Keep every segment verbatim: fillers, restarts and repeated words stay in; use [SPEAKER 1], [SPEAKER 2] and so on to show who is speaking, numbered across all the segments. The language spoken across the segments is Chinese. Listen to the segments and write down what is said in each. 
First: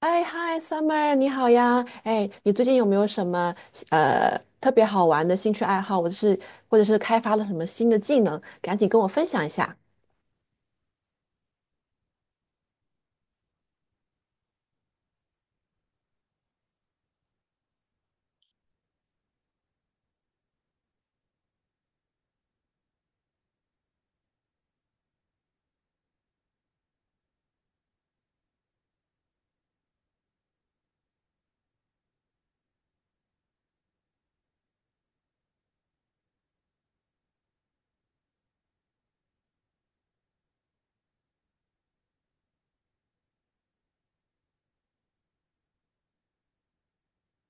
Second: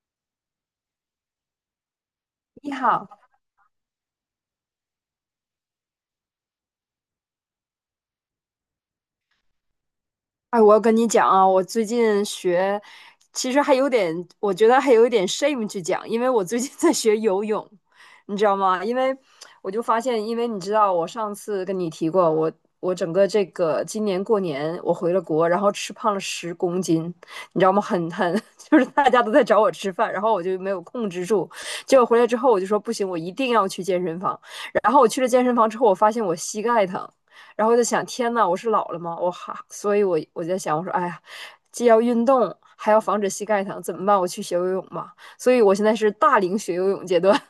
[SPEAKER 1] 哎嗨，Summer，你好呀！哎，你最
[SPEAKER 2] 你
[SPEAKER 1] 近有没有
[SPEAKER 2] 好。
[SPEAKER 1] 什么呃特别好玩的兴趣爱好，或者是或者是开发了什么新的技能？赶紧跟我分享一下。
[SPEAKER 2] 哎，我要跟你讲啊，我最近学，其实还有点，我觉得还有一点 shame 去讲，因为我最近 在学游泳，你知道吗？因为我就发现，因为你知道，我上次跟你提过，我我整个这个今年过年我回了国，然后吃胖了十公斤，你知道吗？很很，就是大家都在找我吃饭，然后我就没有控制住，结果回来之后我就说不行，我一定要去健身房，然后我去了健身房之后，我发现我膝盖疼。然后就想，天呐，我是老了吗？我哈，所以我我就在想，我说，哎呀，既要运动，还要防止膝盖疼，怎么办？我去学游泳吧。所以我现在是大龄学游泳阶段。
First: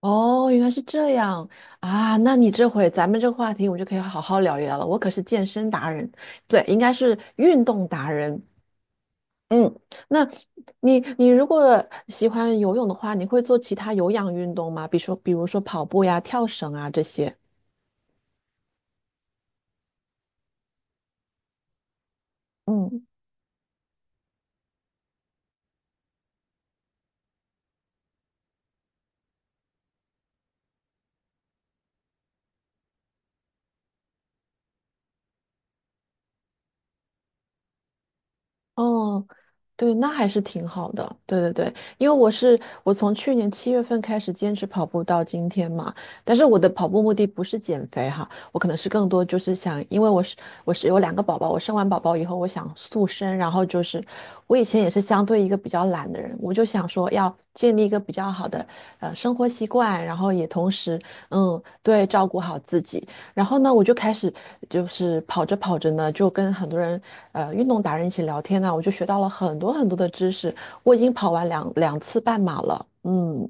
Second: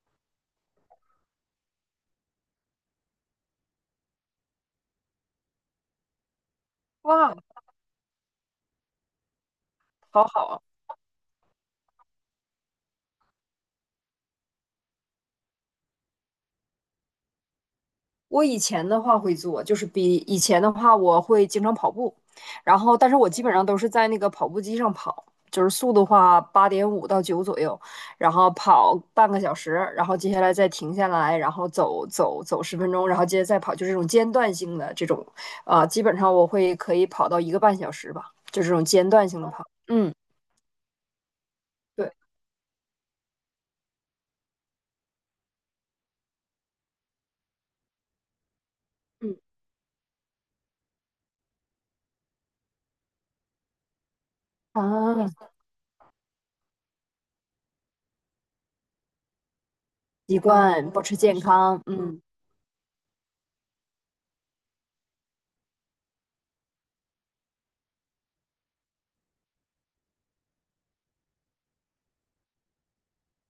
[SPEAKER 1] 哦，原来是这样啊！那你这回咱们这个话题，我们就可以好好聊一聊了。我可是健身达人，不对，应该 是
[SPEAKER 2] 哇，
[SPEAKER 1] 运动达人。嗯，那
[SPEAKER 2] 好好啊！
[SPEAKER 1] 你你如果喜欢游泳的话，你会做其他有氧运动吗？比如说比如说跑步呀、跳绳啊这些。
[SPEAKER 2] 我以前的话会做，就是比以前的话，我会经常跑步，然后
[SPEAKER 1] 嗯。
[SPEAKER 2] 但是我基本上都是在那个跑步机上跑，就是速度的话八点五到九左右，然后跑半个小时，然后接下来再停下来，然后走走走十分钟，然后接着再跑，就是这种间断性的这种。啊、基本上我会可以跑到一个半小时吧，就这种间
[SPEAKER 1] 哦，
[SPEAKER 2] 断性的跑。
[SPEAKER 1] 对，那
[SPEAKER 2] 嗯，
[SPEAKER 1] 还是挺好的。对对对，因
[SPEAKER 2] 对，
[SPEAKER 1] 为我是我从去年七月份开始坚持跑步到今天嘛，但是我的跑步目的不是减肥哈，我可能是更多
[SPEAKER 2] 嗯
[SPEAKER 1] 就是想，因为我是我是有两个宝宝，我生完宝宝以后我想塑身，然后就是我以前也是相对一
[SPEAKER 2] 啊，
[SPEAKER 1] 个比较懒的人，我就想说要建立一个比较好的呃生活习惯，然后
[SPEAKER 2] 习
[SPEAKER 1] 也同
[SPEAKER 2] 惯
[SPEAKER 1] 时，
[SPEAKER 2] 保持健
[SPEAKER 1] 嗯，
[SPEAKER 2] 康。
[SPEAKER 1] 对，
[SPEAKER 2] 嗯。
[SPEAKER 1] 照顾好自己。然后呢，我就开始就是跑着跑着呢，就跟很多人，呃，运动达人一起聊天呢，我就学到了很多很多的知识。我已经跑完两两次半马了，嗯，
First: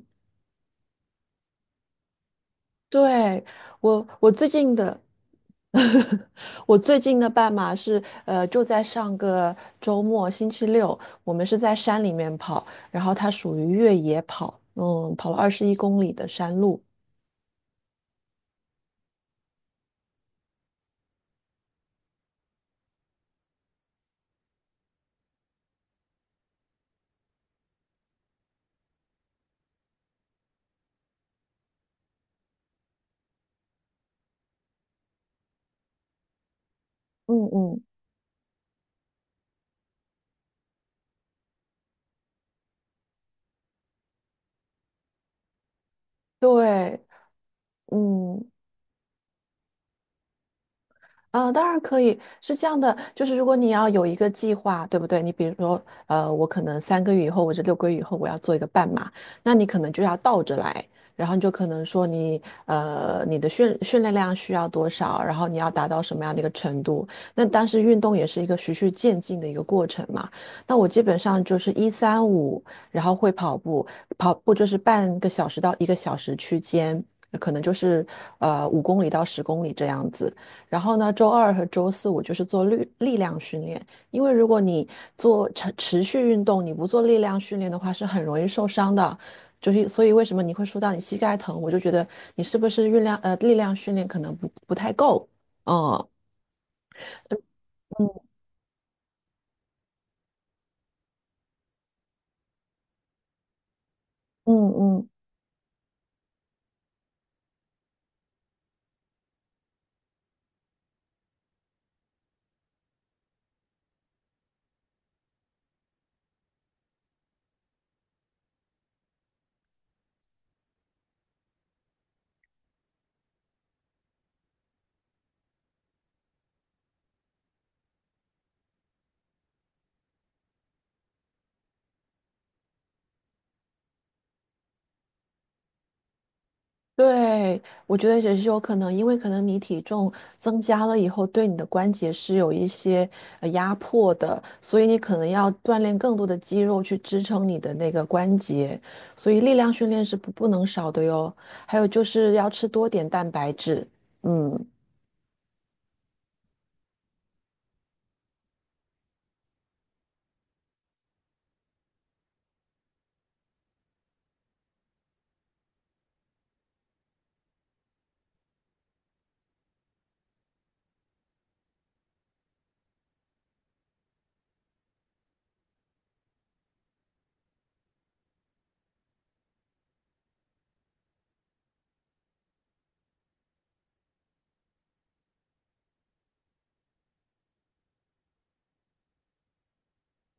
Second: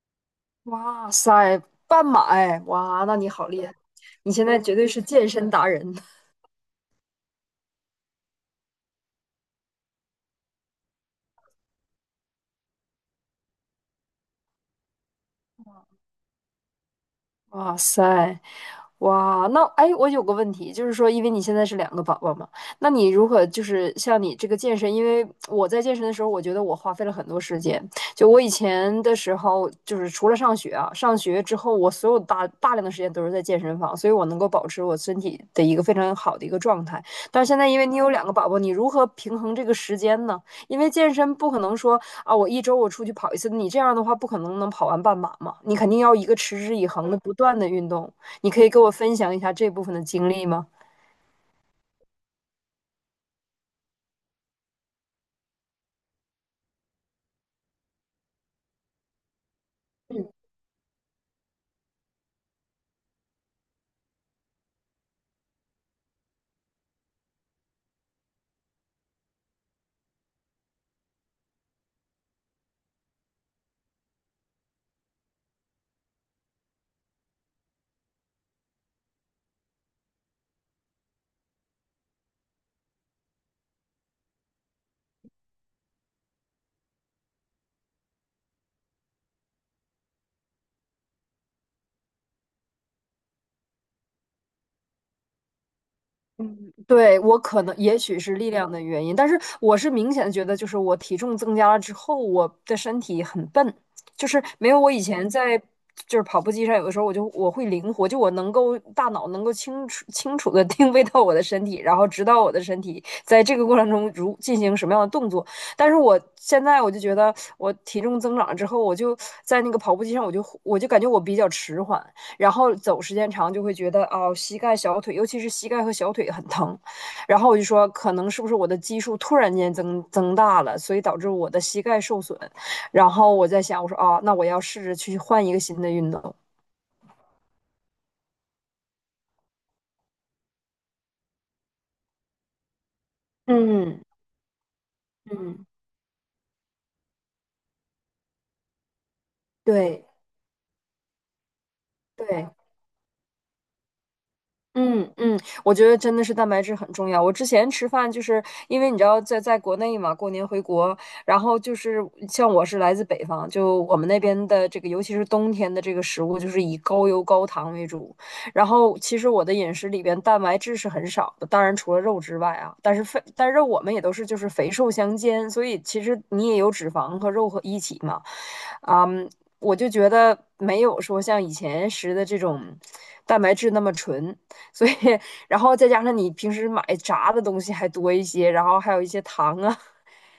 [SPEAKER 2] 哇塞，半马哎，哇，那你
[SPEAKER 1] 对，
[SPEAKER 2] 好厉害，
[SPEAKER 1] 我我
[SPEAKER 2] 你现
[SPEAKER 1] 最
[SPEAKER 2] 在
[SPEAKER 1] 近
[SPEAKER 2] 绝对
[SPEAKER 1] 的，
[SPEAKER 2] 是健身达人。
[SPEAKER 1] 我最近的半马是，呃，就在上个周末星期六，我们是在山里面跑，然后它属于越野跑，嗯，跑了二十一公里的山路，
[SPEAKER 2] 哇塞，哇，那哎，我有个问题，就是说，因为你现在是两个宝宝嘛，那你如何就是像你这个健身？因为我在健身的时候，我觉得我花费了很多时间。就我以前的时候，就是除了上学啊，上学之后，我所有大大量的时间都是在健身房，所以我能够保持我身体的一个非常好的一个状态。但是
[SPEAKER 1] 嗯
[SPEAKER 2] 现在，因
[SPEAKER 1] 嗯，
[SPEAKER 2] 为你有两个宝宝，你如何平衡这个时间呢？因为健身不可能说啊，我一周我出去跑一次，你这样的话不可能能跑完半马嘛，你肯定要一个持之以
[SPEAKER 1] 对。
[SPEAKER 2] 恒的不断的运动。
[SPEAKER 1] 嗯，
[SPEAKER 2] 你可以给我分享一下这部分的经历吗？
[SPEAKER 1] 呃，当然可以，是这样的，就是如果你要有一个计划，对不对？你比如说，呃，我可能三个月以后或者六个月以后我要做一个半马，那你可能就要倒着来，然后你就可能说你，呃，你的训训练量需要多少，然后你要达到什么样的一个程度。那当时运动也是一个循序渐进的一个过程嘛。那我基本上就是一三五，然后会跑步，跑步就是半个小时到一个小时区间。可能就是呃五公里到十公里这样子，然后呢，周二和周四我就是做力力量训练，因为如果你做持持续运动，你不做力量训练的话，是很容易受伤的。就是所以为什么你会说到你膝盖疼，我就觉得你是不是运量呃力量训练可能不不太够，嗯
[SPEAKER 2] 对，我可能也许
[SPEAKER 1] 嗯
[SPEAKER 2] 是力量的原因，但是我是明显地觉得，就是我体重增加了之后，我的身体很笨，就是没
[SPEAKER 1] 嗯
[SPEAKER 2] 有我以
[SPEAKER 1] 嗯。
[SPEAKER 2] 前在就是跑步机上，有的时候我就我会灵活，就我能够大脑能够清楚清楚的 定位到我的身体，然后知道我的身体在这个过程中如进行什么样的动作。但是我现在我就觉得我体重增长了之后，我就在那个跑步机上，我就我就感觉我比较迟缓，然后走时间长就会觉得哦，膝盖、小腿，尤其是膝盖和小腿很疼。然后我就说，可能是不是我的基数突然间增增大了，所以导致我的膝盖受损。然后我在想，我说啊，那我要试着去换一个新的运动。
[SPEAKER 1] 对，我觉得也是有可能，因为可能你体重增加了以后，对你的关节是有一些呃压
[SPEAKER 2] 嗯
[SPEAKER 1] 迫的，所以你可能要
[SPEAKER 2] 嗯，
[SPEAKER 1] 锻炼更多的肌肉去支撑你的那个关节，所以力量训练
[SPEAKER 2] 对
[SPEAKER 1] 是不不能少的哟。还有就是
[SPEAKER 2] 对，
[SPEAKER 1] 要吃多点蛋白质，嗯，
[SPEAKER 2] 嗯嗯，我觉得真的是蛋白质很重要。我之前吃饭就是因为你知道在在国内嘛，过年回国，然后就是像我是来自北方，就我们那边的这个，尤其是冬天的这个食物，就是以高油高糖为主。然后其实我的饮食里边蛋白质是很少的，当然除了肉之外啊，但是肥，但是我们也都是就是肥瘦相间，所以其实你也有脂肪和肉和一起嘛。啊，嗯，我就觉得没有说像以前吃的这种蛋白质那么纯。所以然后再加上你平时买炸的东西还多一些，然后还有一些糖啊，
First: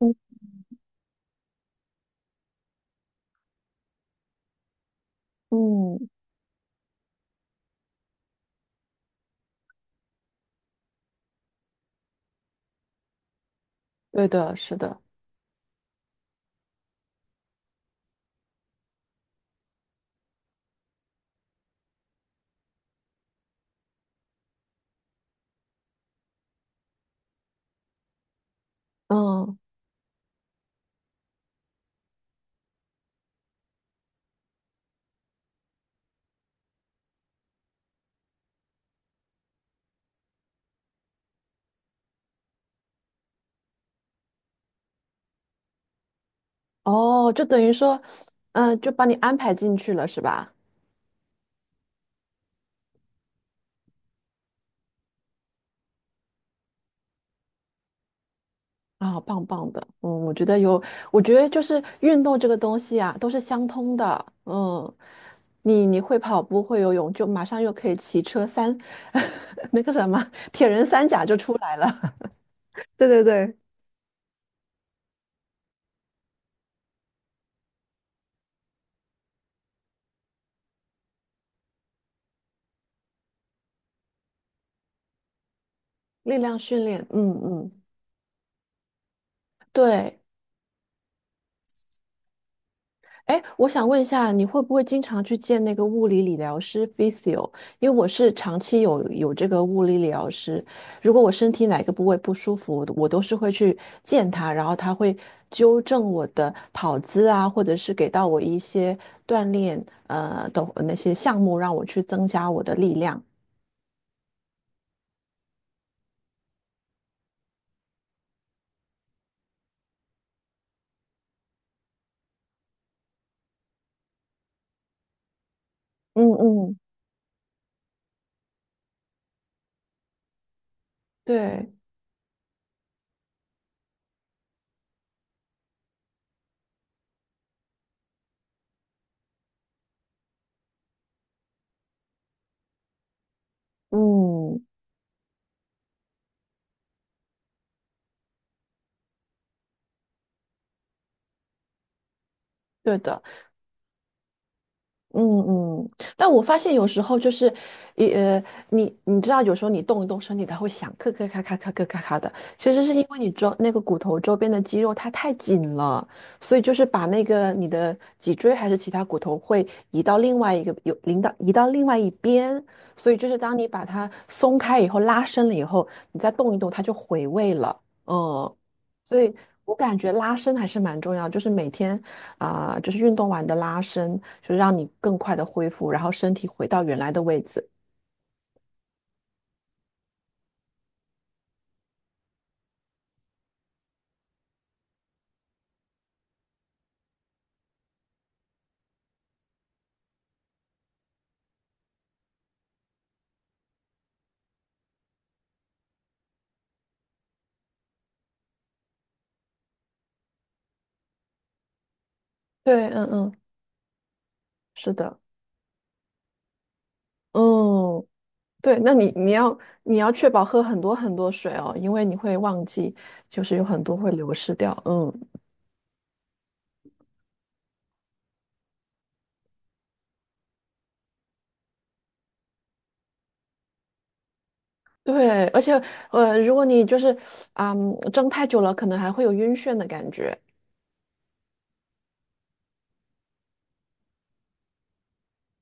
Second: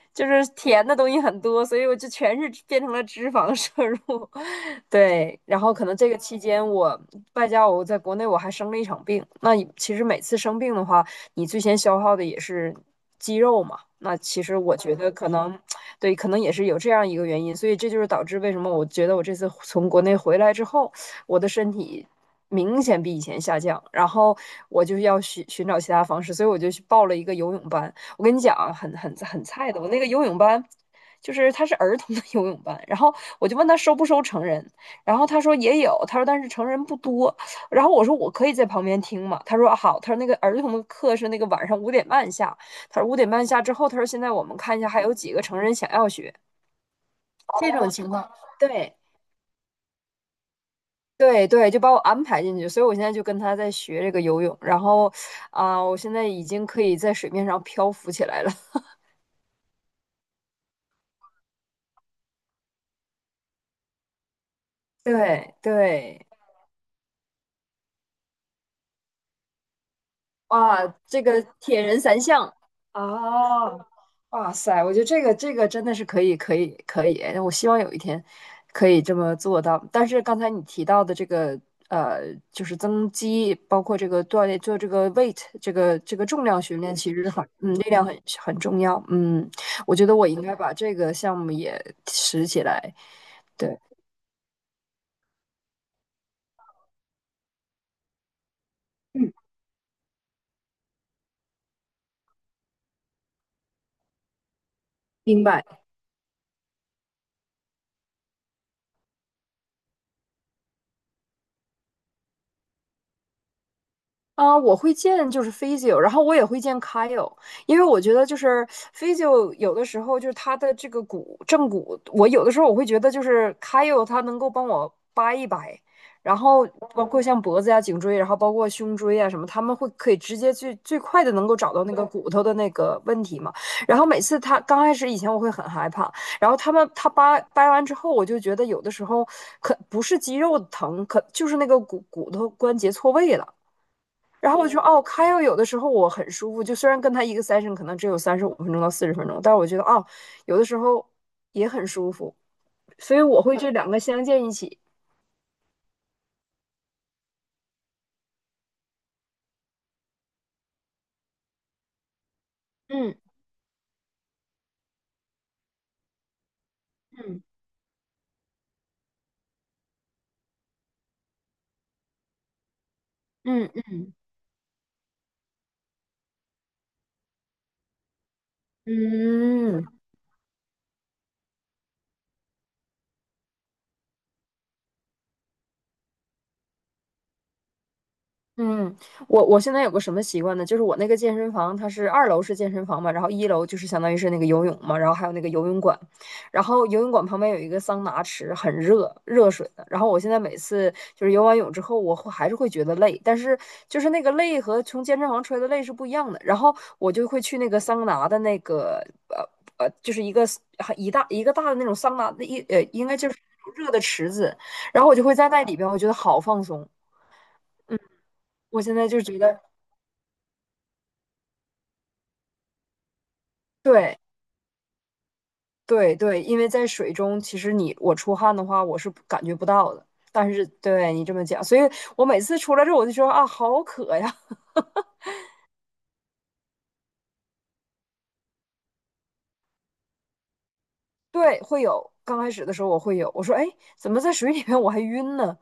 [SPEAKER 1] 嗯
[SPEAKER 2] 就是甜的东西很多，所以我就全是变成了脂肪摄入。对，然后可能
[SPEAKER 1] 嗯，
[SPEAKER 2] 这个期间我外加我在国内我还生了一场病，那其实每次生病的话，你最先消耗的也是肌肉嘛，那
[SPEAKER 1] 对
[SPEAKER 2] 其
[SPEAKER 1] 的，
[SPEAKER 2] 实
[SPEAKER 1] 是
[SPEAKER 2] 我觉
[SPEAKER 1] 的，
[SPEAKER 2] 得可能。对，可能也是有这样一个原因，所以这就是导致为什么我觉得我这次从国内回来之后，我的身体明显比以前下降，然后我就要寻寻找其他方式，所以我就去报了一个游泳班。我跟你讲啊，很很很
[SPEAKER 1] 嗯，
[SPEAKER 2] 菜的，我那个游泳班。就是他是儿童的 游泳班，然后我就问他收不收成人，然后他说也有，他说但是成人不多，然后我说我可以在旁边听嘛，他说啊好，他说那个儿童的课是那个晚上五点半下，他说五点半下之后，他说现在我们看一下还有几个成人想要学
[SPEAKER 1] 哦，就等
[SPEAKER 2] 这
[SPEAKER 1] 于
[SPEAKER 2] 种
[SPEAKER 1] 说，
[SPEAKER 2] 情况。
[SPEAKER 1] 嗯，就
[SPEAKER 2] 对
[SPEAKER 1] 把你安排进去了，是吧？
[SPEAKER 2] 对对，就把我安排进去，所以我现在就跟他在学这个游泳，然后啊、我现在已经可以在水面上漂浮起来了。
[SPEAKER 1] 啊，棒棒的，嗯，我觉得有，我觉得就是运动这个东西啊，都是相通的，嗯，
[SPEAKER 2] 对
[SPEAKER 1] 你你会
[SPEAKER 2] 对，
[SPEAKER 1] 跑步会游泳，就马上又可以骑车三，那个什么铁
[SPEAKER 2] 哇，
[SPEAKER 1] 人三
[SPEAKER 2] 这
[SPEAKER 1] 甲就
[SPEAKER 2] 个
[SPEAKER 1] 出来
[SPEAKER 2] 铁人
[SPEAKER 1] 了，
[SPEAKER 2] 三项，
[SPEAKER 1] 对对对，
[SPEAKER 2] 啊！哇塞，我觉得这个这个真的是可以可以可以，哎我希望有一天可以这么做到。但是刚才你提到的这个呃，就是增肌，包括这个锻炼，做这个 weight 这个这 个
[SPEAKER 1] 力
[SPEAKER 2] 重
[SPEAKER 1] 量
[SPEAKER 2] 量训
[SPEAKER 1] 训
[SPEAKER 2] 练，
[SPEAKER 1] 练，
[SPEAKER 2] 其实
[SPEAKER 1] 嗯
[SPEAKER 2] 很嗯，
[SPEAKER 1] 嗯，
[SPEAKER 2] 力量很很重要。嗯，我觉得
[SPEAKER 1] 对，
[SPEAKER 2] 我应该把这个项目也拾起来。
[SPEAKER 1] 哎，我
[SPEAKER 2] 对，
[SPEAKER 1] 想问一下，你会不会经常去见那个物理理疗师 physio?因为我是长期有有
[SPEAKER 2] 嗯，
[SPEAKER 1] 这个物理理疗师，如果我身体哪个部位不舒服，我都是会去见他，然后他会
[SPEAKER 2] 明
[SPEAKER 1] 纠
[SPEAKER 2] 白。
[SPEAKER 1] 正我的跑姿啊，或者是给到我一些锻炼呃的那些项目，让我去增加我的力量。
[SPEAKER 2] 啊、我会见就是 p h y i o 然后我也会见 Kyle,因为我觉得就是 p h y i o 有的时候就是他的这个骨正骨，我有的时候我会觉得就是 Kyle 他能够帮我掰一掰，
[SPEAKER 1] 嗯
[SPEAKER 2] 然后
[SPEAKER 1] 嗯
[SPEAKER 2] 包括像脖子呀、颈椎，然后包括胸椎啊什么，他们会可以直接最最快的能够
[SPEAKER 1] 对，
[SPEAKER 2] 找到那个骨头的那个问题嘛。然后每次他刚开始以前我会很害怕，然后他们他掰掰完之后，我就觉得有的时候可不是肌肉疼，可就是那个骨骨头关节错位了。然后
[SPEAKER 1] 嗯，
[SPEAKER 2] 我就哦 k y 有的时候我很舒服，就虽然跟他一个 session 可能只有三十五分钟到四十分钟，但是我觉得哦，有的时候也很舒服，
[SPEAKER 1] 对
[SPEAKER 2] 所以
[SPEAKER 1] 的。
[SPEAKER 2] 我会这两个相间一起。
[SPEAKER 1] 嗯嗯，但我发现有时候就是，一呃，你你知道，有时候你动一动身体，它会响，咔咔咔咔咔咔咔咔的。其实是因
[SPEAKER 2] 嗯
[SPEAKER 1] 为你周那个骨头周边的肌肉它太紧了，所以就是把那个你的脊椎还是其他骨头会移到另外一个有领到移到另外一边，所以就是当你
[SPEAKER 2] 嗯
[SPEAKER 1] 把
[SPEAKER 2] 嗯
[SPEAKER 1] 它松开以后，拉伸了以后，你再动一动，它就回位了。嗯，所以我
[SPEAKER 2] 嗯，
[SPEAKER 1] 感觉拉伸还是蛮重要，就是每天。啊，就是运动完的拉伸，就是让你更快的恢复，然后身体回到原来的位置。
[SPEAKER 2] 嗯，我我现在有个什么习惯呢？就是我那个健身房，它是二楼是健身房嘛，然后一楼就是相当于是那个游泳嘛，然后还有那个游泳馆，然后游泳馆旁边有一个桑拿池，很热，热水的。然后我现在每次就是游完泳之后，我会还是会觉得累，但是就是那个累和从健身房出来的累是不一样的。然后我就会去那个桑拿的那个呃呃，就是一个一大一个大的那种桑拿，的，一呃
[SPEAKER 1] 对，
[SPEAKER 2] 应
[SPEAKER 1] 嗯
[SPEAKER 2] 该就
[SPEAKER 1] 嗯，
[SPEAKER 2] 是那种热的池子，
[SPEAKER 1] 是
[SPEAKER 2] 然后我
[SPEAKER 1] 的，
[SPEAKER 2] 就会在那里边，我觉得好放松。嗯，
[SPEAKER 1] 嗯，对，
[SPEAKER 2] 我
[SPEAKER 1] 那
[SPEAKER 2] 现在
[SPEAKER 1] 你
[SPEAKER 2] 就
[SPEAKER 1] 你
[SPEAKER 2] 觉
[SPEAKER 1] 要
[SPEAKER 2] 得。
[SPEAKER 1] 你要确保喝很多很多水哦，因为你会忘记，就是有很多会
[SPEAKER 2] 对
[SPEAKER 1] 流失掉，嗯，
[SPEAKER 2] 对对，因为在水中，其实你我出汗的话，我是感觉不到的。但是对你这么讲，所以我每次出来之后，我就说啊，好渴呀。
[SPEAKER 1] 对，而且呃，如果你就是啊、嗯蒸太久了，可能还会有晕眩的感觉，
[SPEAKER 2] 对，会有。刚开始的时候我会有，我说哎，怎么在水里面我还晕呢？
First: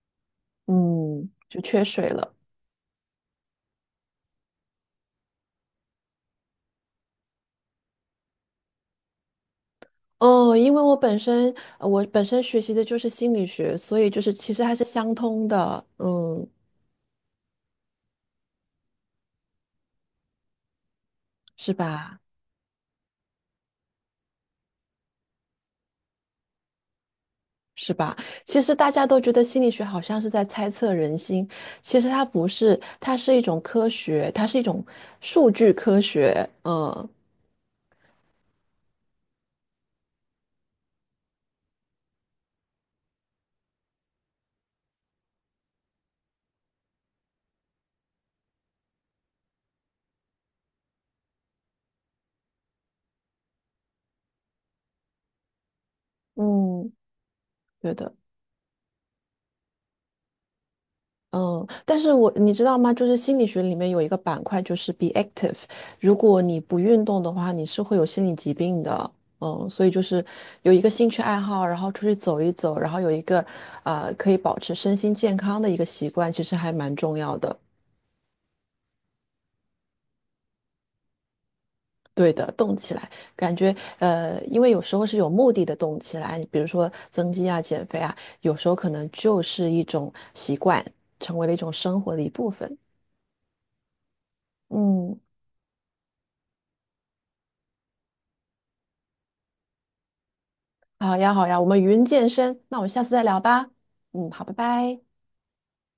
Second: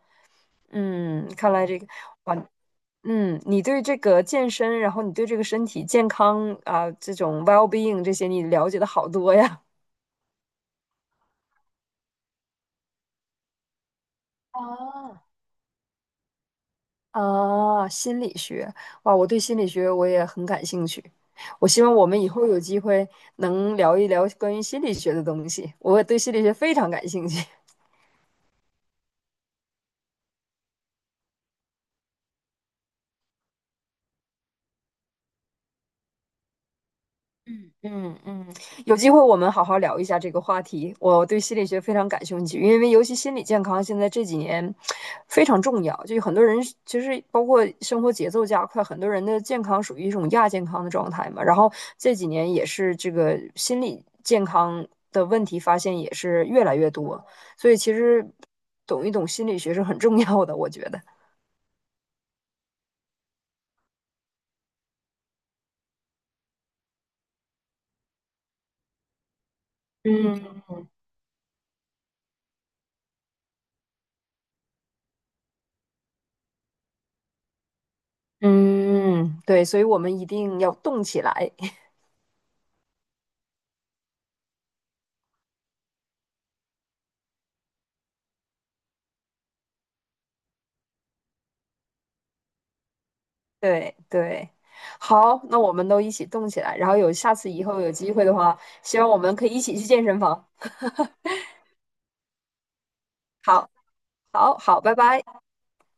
[SPEAKER 2] 嗯，
[SPEAKER 1] 嗯，
[SPEAKER 2] 看
[SPEAKER 1] 就
[SPEAKER 2] 来这
[SPEAKER 1] 缺
[SPEAKER 2] 个，
[SPEAKER 1] 水了。
[SPEAKER 2] 哇，嗯，你对这个健身，然后你对这个身体健康啊，这种 well being 这些，你了解的好多呀。
[SPEAKER 1] 哦，因为我本身呃我本身学习的就是心理学，所以就是其实还是相
[SPEAKER 2] 啊，
[SPEAKER 1] 通的，嗯，
[SPEAKER 2] 啊，心理学，哇，我对心理学我也很感兴趣。我
[SPEAKER 1] 是
[SPEAKER 2] 希望我
[SPEAKER 1] 吧？
[SPEAKER 2] 们以后有机会能聊一聊关于心理学的东西，我对心理学非常感兴趣。
[SPEAKER 1] 是吧？其实大家都觉得心理学好像是在猜测人心，其实它不是，它是一种科学，它是一种数据科学。嗯
[SPEAKER 2] 嗯嗯，有机会我们好好聊一下这个话题。我对心理学非常感兴趣，因为尤其心理健康现在这几年非常重要。就有很多人其实包括生活节奏加快，很多人的健康属于一种亚健康的状态嘛。然后这几年也是这个心理健康的问题发现也是越来越
[SPEAKER 1] 嗯，
[SPEAKER 2] 多，所以其
[SPEAKER 1] 对的。
[SPEAKER 2] 实懂一懂心理学是很重要的，我觉得。
[SPEAKER 1] 嗯，但是我你知道吗？就是心理学里面有一个板块，就是 be active。如果你不运动的话，你是会有心理疾病的。嗯，所以就是有一
[SPEAKER 2] 嗯
[SPEAKER 1] 个兴趣爱好，然后出去走一走，然后有一个呃可以保持身心健康的一个习惯，其实还蛮重要的。
[SPEAKER 2] 嗯，对，所以我们一定要动起来。
[SPEAKER 1] 对的，动起来，感觉呃，因为有时候是有目的的动起来，比如说增肌啊、减肥啊，有时候可能就是一种习惯，成为了一种生活的一部分。
[SPEAKER 2] 对对，
[SPEAKER 1] 嗯，
[SPEAKER 2] 好，那我们都一起动起来，然后有下次以后有机会的话，希望我们可以一起去健身房。
[SPEAKER 1] 好呀，好呀，我们云健身，那我们下次再聊吧。
[SPEAKER 2] 好，
[SPEAKER 1] 嗯，好，拜
[SPEAKER 2] 好，好，拜
[SPEAKER 1] 拜。
[SPEAKER 2] 拜。